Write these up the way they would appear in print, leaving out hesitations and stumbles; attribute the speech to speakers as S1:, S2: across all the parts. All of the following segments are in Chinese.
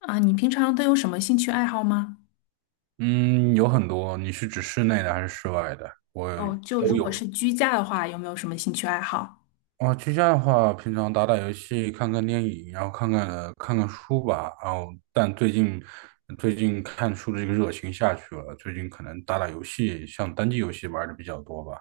S1: 啊，你平常都有什么兴趣爱好吗？
S2: 嗯，有很多。你是指室内的还是室外的？我
S1: 哦，就
S2: 都
S1: 如果
S2: 有。
S1: 是居家的话，有没有什么兴趣爱好？
S2: 啊，居家的话，平常打打游戏、看看电影，然后看看书吧。然后,但最近看书的这个热情下去了，最近可能打打游戏，像单机游戏玩的比较多吧。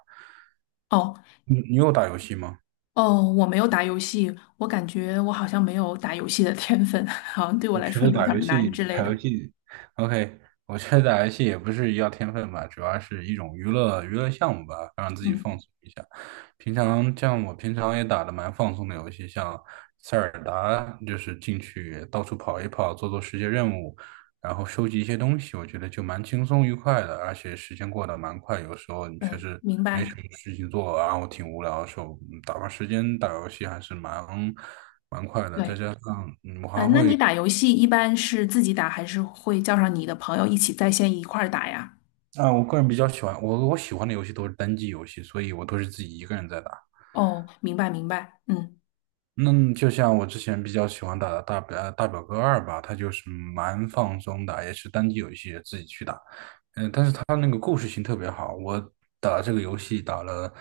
S1: 哦
S2: 你有打游戏吗？
S1: 哦，我没有打游戏，我感觉我好像没有打游戏的天分，好像对我
S2: 我
S1: 来
S2: 觉
S1: 说
S2: 得
S1: 有
S2: 打
S1: 点
S2: 游
S1: 儿难
S2: 戏，
S1: 之类
S2: 打
S1: 的。
S2: 游戏，OK,我觉得打游戏也不是要天分吧，主要是一种娱乐娱乐项目吧，让自己
S1: 嗯
S2: 放松一下。平常像我平常也打的蛮放松的游戏，像塞尔达，就是进去到处跑一跑，做做世界任务，然后收集一些东西，我觉得就蛮轻松愉快的，而且时间过得蛮快。有时候你确
S1: 嗯，
S2: 实
S1: 明
S2: 没什
S1: 白。
S2: 么事情做，然后挺无聊的时候，打发时间打游戏还是蛮快的。再
S1: 对，
S2: 加上
S1: 嗯，那你打游戏一般是自己打，还是会叫上你的朋友一起在线一块儿打呀？
S2: 啊，我个人比较喜欢我喜欢的游戏都是单机游戏，所以我都是自己一个人在打。
S1: 哦，明白明白。嗯。
S2: 那就像我之前比较喜欢打的大表哥二吧，它就是蛮放松的，也是单机游戏，自己去打。它那个故事性特别好，我打这个游戏打了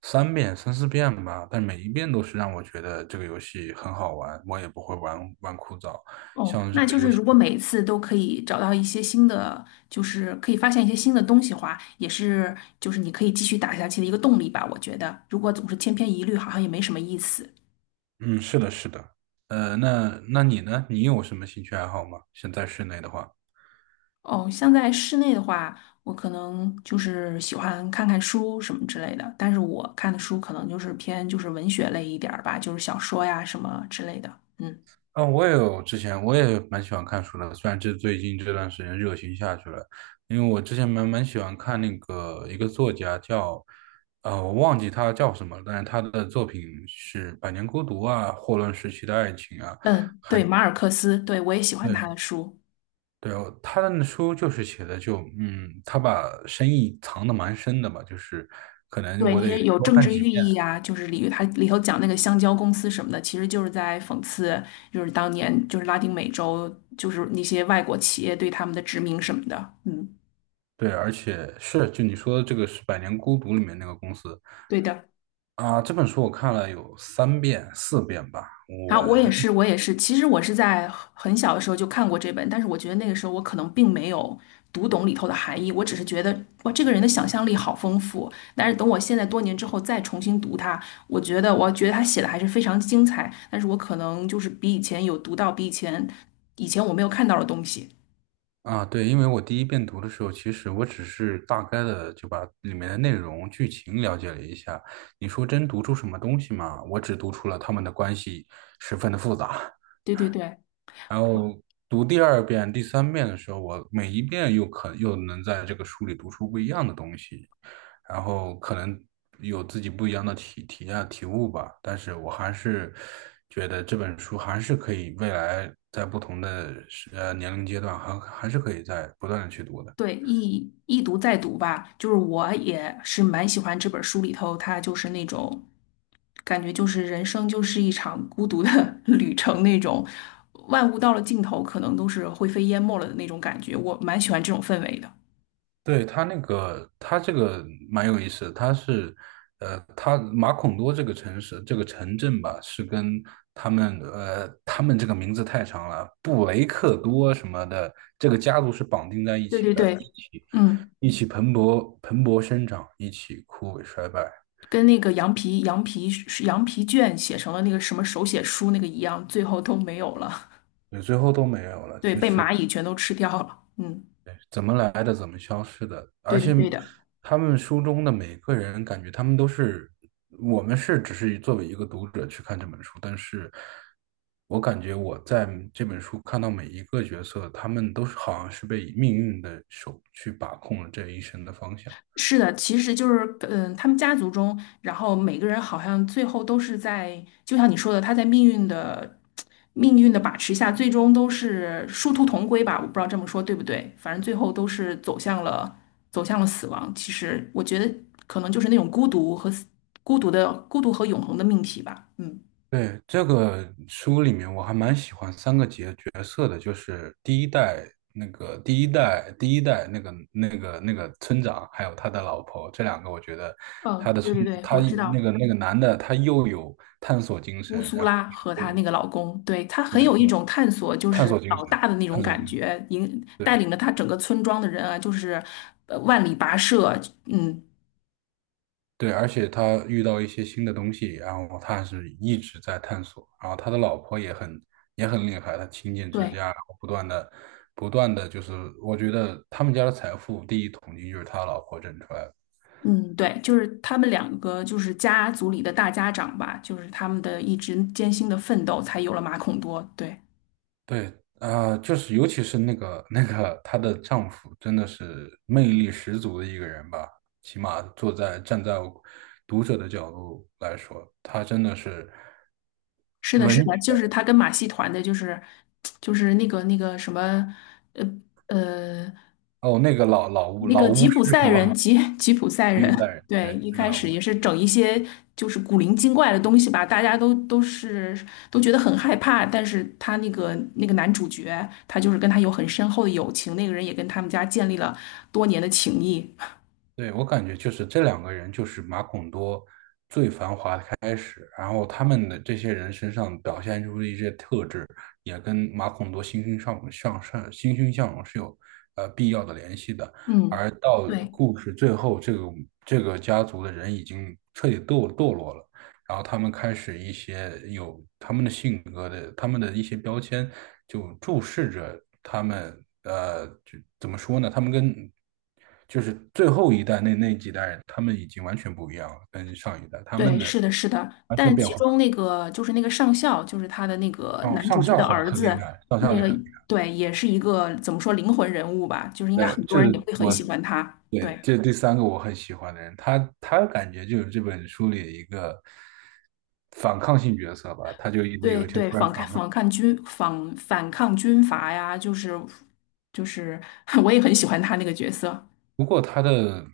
S2: 三四遍吧，但每一遍都是让我觉得这个游戏很好玩，我也不会玩枯燥。
S1: 哦，
S2: 像这
S1: 那
S2: 个
S1: 就
S2: 游
S1: 是
S2: 戏，
S1: 如果每一次都可以找到一些新的，就是可以发现一些新的东西的话，也是就是你可以继续打下去的一个动力吧。我觉得，如果总是千篇一律，好像也没什么意思。
S2: 嗯，是的，是的。那你呢？你有什么兴趣爱好吗？现在室内的话。
S1: 哦，像在室内的话，我可能就是喜欢看看书什么之类的，但是我看的书可能就是偏就是文学类一点儿吧，就是小说呀什么之类的。嗯
S2: 啊，我也有之前我也蛮喜欢看书的，虽然这最近这段时间热情下去了，因为我之前蛮喜欢看那个一个作家叫，我忘记他叫什么了，但是他的作品是《百年孤独》啊，《霍乱时期的爱情》啊，
S1: 嗯，
S2: 还
S1: 对，
S2: 有
S1: 马尔克斯，对，我也喜欢
S2: 对
S1: 他的书。
S2: 对，他的那书就是写的就他把深意藏得蛮深的吧，就是可能
S1: 对
S2: 我
S1: 那
S2: 得
S1: 些有
S2: 多
S1: 政
S2: 看
S1: 治
S2: 几
S1: 寓
S2: 遍，
S1: 意啊，就是它里头讲那个香蕉公司什么的，其实就是在讽刺，就是当年就是拉丁美洲，就是那些外国企业对他们的殖民什么的。嗯，
S2: 对，而且是就你说的这个是《百年孤独》里面那个公司。
S1: 对的。
S2: 啊，这本书我看了有三遍、四遍吧。
S1: 然
S2: 我
S1: 后我也是，我也是。其实我是在很小的时候就看过这本，但是我觉得那个时候我可能并没有读懂里头的含义，我只是觉得哇，这个人的想象力好丰富。但是等我现在多年之后再重新读它，我觉得我觉得他写的还是非常精彩，但是我可能就是比以前有读到比以前以前我没有看到的东西。
S2: 啊，对，因为我第一遍读的时候，其实我只是大概的就把里面的内容、剧情了解了一下。你说真读出什么东西吗？我只读出了他们的关系十分的复杂。
S1: 对对对。
S2: 然后读第二遍、第三遍的时候，我每一遍又能在这个书里读出不一样的东西，然后可能有自己不一样的体验、体悟吧。但是我还是觉得这本书还是可以未来在不同的年龄阶段还是可以在不断的去读的。
S1: 对，一读再读吧，就是我也是蛮喜欢这本书里头，它就是那种感觉，就是人生就是一场孤独的 旅程那种，万物到了尽头，可能都是灰飞烟灭了的那种感觉，我蛮喜欢这种氛围的。
S2: 对，他那个，他这个蛮有意思的，他是,他马孔多这个城市，这个城镇吧，是跟他们,他们这个名字太长了，布雷克多什么的，这个家族是绑定在一
S1: 对
S2: 起
S1: 对
S2: 的，一
S1: 对，
S2: 起，
S1: 嗯，
S2: 一起蓬勃生长，一起枯萎衰败，
S1: 跟那个羊皮是羊皮卷写成了那个什么手写书那个一样，最后都没有了，
S2: 对，最后都没有 了。
S1: 对，
S2: 其
S1: 被
S2: 实
S1: 蚂蚁全都吃掉了。嗯，
S2: 怎么来的，怎么消失的。而
S1: 对的
S2: 且，
S1: 对的。
S2: 他们书中的每个人，感觉他们都是，我们是只是作为一个读者去看这本书，但是我感觉我在这本书看到每一个角色，他们都是好像是被命运的手去把控了这一生的方向。
S1: 是的，其实就是，嗯，他们家族中，然后每个人好像最后都是在，就像你说的，他在命运的把持下，最终都是殊途同归吧。我不知道这么说对不对，反正最后都是走向了死亡。其实我觉得可能就是那种孤独和永恒的命题吧。嗯
S2: 对，这个书里面我还蛮喜欢三个角色的，就是第一代那个第一代那个村长，还有他的老婆，这两个我觉得他
S1: 嗯，
S2: 的村
S1: 对对对，
S2: 他
S1: 我知
S2: 那
S1: 道。
S2: 个那个男的他又有探索精
S1: 乌
S2: 神，
S1: 苏
S2: 然后
S1: 拉和她那个老公，对，她很
S2: 对
S1: 有一
S2: 对
S1: 种探索就
S2: 探
S1: 是
S2: 索精
S1: 老
S2: 神
S1: 大的那种
S2: 探索
S1: 感
S2: 精神，
S1: 觉，引带
S2: 对，
S1: 领着她整个村庄的人啊，就是呃万里跋涉，嗯，
S2: 对，而且他遇到一些新的东西，然后他还是一直在探索。然后他的老婆也很厉害，他勤俭持
S1: 对，
S2: 家，然后不断的就是，我觉得他们家的财富第一桶金就是他老婆挣出来的。
S1: 嗯，对，就是他们两个就是家族里的大家长吧，就是他们的一直艰辛的奋斗，才有了马孔多。对，
S2: 对，啊、就是尤其是那个她的丈夫，真的是魅力十足的一个人吧。起码坐在站在读者的角度来说，他真的是
S1: 是的，
S2: 文
S1: 是的，
S2: 学
S1: 就是他跟马戏团的，就是那个什么，呃。呃，
S2: 哦，那个老老巫
S1: 那
S2: 老
S1: 个
S2: 巫
S1: 吉
S2: 师
S1: 普赛
S2: 是
S1: 人，
S2: 吗？
S1: 吉吉普赛
S2: 伊布
S1: 人，
S2: 赛人，
S1: 对，
S2: 对，
S1: 一
S2: 那个
S1: 开
S2: 老巫。
S1: 始也是整一些就是古灵精怪的东西吧，大家都觉得很害怕，但是他那个男主角，他就是跟他有很深厚的友情，那个人也跟他们家建立了多年的情谊。
S2: 对，我感觉就是这两个人就是马孔多，开始，然后他们的这些人身上表现出的一些特质，也跟马孔多欣欣向上、欣欣向荣是有必要的联系的。
S1: 嗯，
S2: 而到
S1: 对
S2: 故事最后，这个家族的人已经彻底堕落了，然后他们开始一些有他们的性格的，他们的一些标签，就注视着他们，呃，就怎么说呢？他们跟就是最后一代那几代人，他们已经完全不一样了，跟上一代，他
S1: 对，
S2: 们的
S1: 是的，是的。
S2: 完全
S1: 但
S2: 变
S1: 其
S2: 化。
S1: 中那个就是那个上校，就是他的那个
S2: 哦，
S1: 男主
S2: 上
S1: 角
S2: 校
S1: 的
S2: 很
S1: 儿
S2: 很
S1: 子，
S2: 厉害，上校
S1: 那
S2: 也
S1: 个
S2: 很厉害。
S1: 对，也是一个怎么说灵魂人物吧，就是应该
S2: 对，
S1: 很
S2: 这
S1: 多人也
S2: 是
S1: 会很
S2: 我，
S1: 喜欢他。
S2: 对，
S1: 对。
S2: 这是第三个我很喜欢的人，他感觉就是这本书里一个反抗性角色吧，他就
S1: 对
S2: 有一天
S1: 对，
S2: 突然
S1: 反抗
S2: 反抗。
S1: 反抗军反反抗军阀呀，就是，我也很喜欢他那个角色。
S2: 不过他的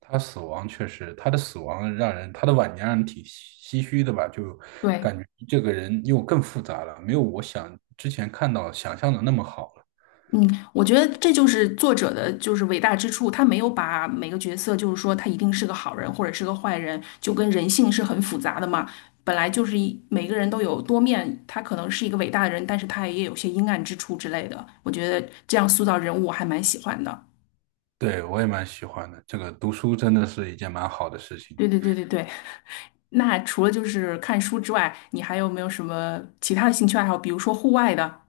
S2: 他死亡确实，他的死亡让人他的晚年让人挺唏嘘的吧，就
S1: 对，
S2: 感觉这个人又更复杂了，没有我想之前看到想象的那么好了。
S1: 嗯，我觉得这就是作者的就是伟大之处，他没有把每个角色就是说他一定是个好人或者是个坏人，就跟人性是很复杂的嘛。本来就是每个人都有多面，他可能是一个伟大的人，但是他也有些阴暗之处之类的。我觉得这样塑造人物我还蛮喜欢的。
S2: 对，我也蛮喜欢的，这个读书真的是一件蛮好的事情。
S1: 对对对对对。那除了就是看书之外，你还有没有什么其他的兴趣爱好？比如说户外的。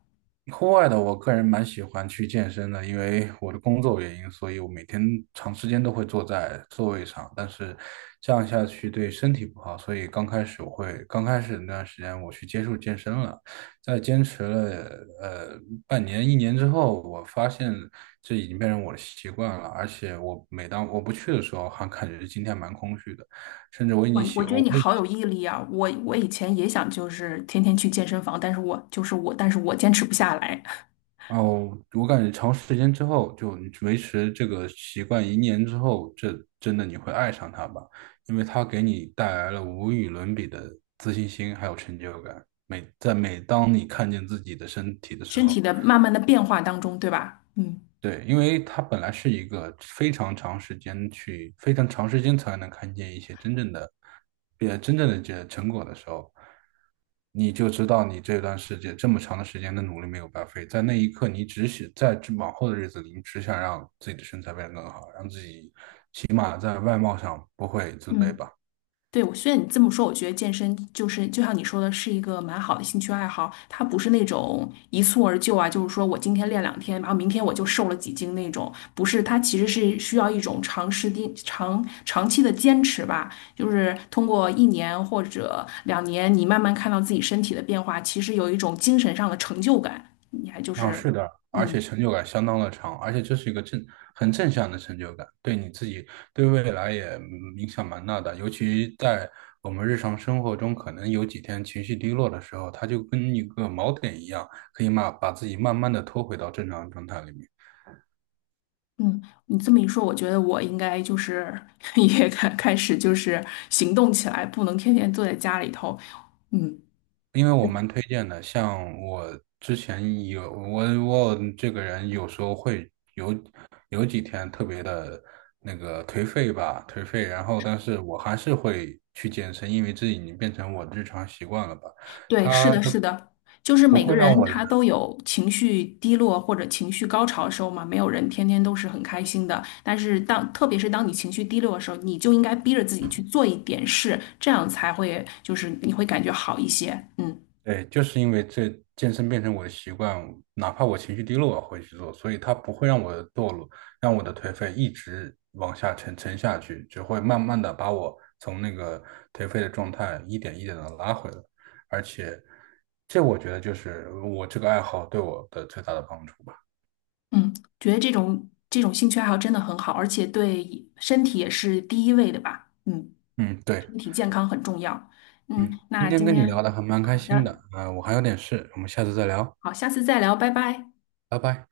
S2: 户外的，我个人蛮喜欢去健身的，因为我的工作原因，所以我每天长时间都会坐在座位上，但是这样下去对身体不好，所以刚开始我会，刚开始那段时间我去接触健身了，在坚持了呃半年一年之后，我发现这已经变成我的习惯了，而且我每当我不去的时候，还感觉今天蛮空虚的，甚至我已经
S1: 哇，我
S2: 喜，
S1: 觉得
S2: 我
S1: 你好有毅力啊！我以前也想就是天天去健身房，但是我就是我，但是我坚持不下来，
S2: 哦，我感觉长时间之后，就你维持这个习惯一年之后，这真的你会爱上它吧？因为它给你带来了无与伦比的自信心，还有成就感。每在每当你看见自己的身体的 时
S1: 身体
S2: 候。
S1: 的慢慢的变化当中，对吧？嗯
S2: 对，因为它本来是一个非常长时间去，非常长时间才能看见一些真正的，真正的这成果的时候，你就知道你这段时间这么长的时间的努力没有白费。在那一刻，你只想在这往后的日子里，你只想让自己的身材变得更好，让自己起码在外貌上不会自卑
S1: 嗯。
S2: 吧。
S1: 对，我虽然你这么说，我觉得健身就是就像你说的，是一个蛮好的兴趣爱好。它不是那种一蹴而就啊，就是说我今天练两天，然后明天我就瘦了几斤那种。不是，它其实是需要一种长时间、长期的坚持吧。就是通过一年或者两年，你慢慢看到自己身体的变化，其实有一种精神上的成就感。你还就
S2: 啊，
S1: 是，
S2: 是的，而且
S1: 嗯。
S2: 成就感相当的长，而且这是一个很正向的成就感，对你自己对未来也影响蛮大的。尤其在我们日常生活中，可能有几天情绪低落的时候，它就跟一个锚点一样，可以慢把自己慢慢的拖回到正常状态里面。
S1: 嗯，你这么一说，我觉得我应该就是 也开始就是行动起来，不能天天坐在家里头。嗯，
S2: 因为我蛮推荐的，像我之前我这个人有时候会有几天特别的那个颓废吧，颓废，然后但是我还是会去健身，因为这已经变成我日常习惯了吧，
S1: 对，是
S2: 它
S1: 的，是的，就是
S2: 不
S1: 每个
S2: 会让
S1: 人
S2: 我
S1: 他都有情绪低落或者情绪高潮的时候嘛，没有人天天都是很开心的。但是当特别是当你情绪低落的时候，你就应该逼着自己去做一点事，这样才会就是你会感觉好一些。嗯
S2: 对，就是因为这健身变成我的习惯，哪怕我情绪低落，我会去做，所以它不会让我的堕落，让我的颓废一直往下沉下去，只会慢慢的把我从那个颓废的状态一点一点的拉回来。而且，这我觉得就是我这个爱好对我的最大的帮助吧。
S1: 嗯，觉得这种兴趣爱好真的很好，而且对身体也是第一位的吧。嗯。
S2: 嗯，对，
S1: 身体健康很重要。嗯，
S2: 嗯，今
S1: 那
S2: 天
S1: 今
S2: 跟你聊
S1: 天
S2: 的还蛮开
S1: 好
S2: 心
S1: 的，
S2: 的，啊、我还有点事，我们下次再聊，
S1: 好，下次再聊，拜拜。
S2: 拜拜。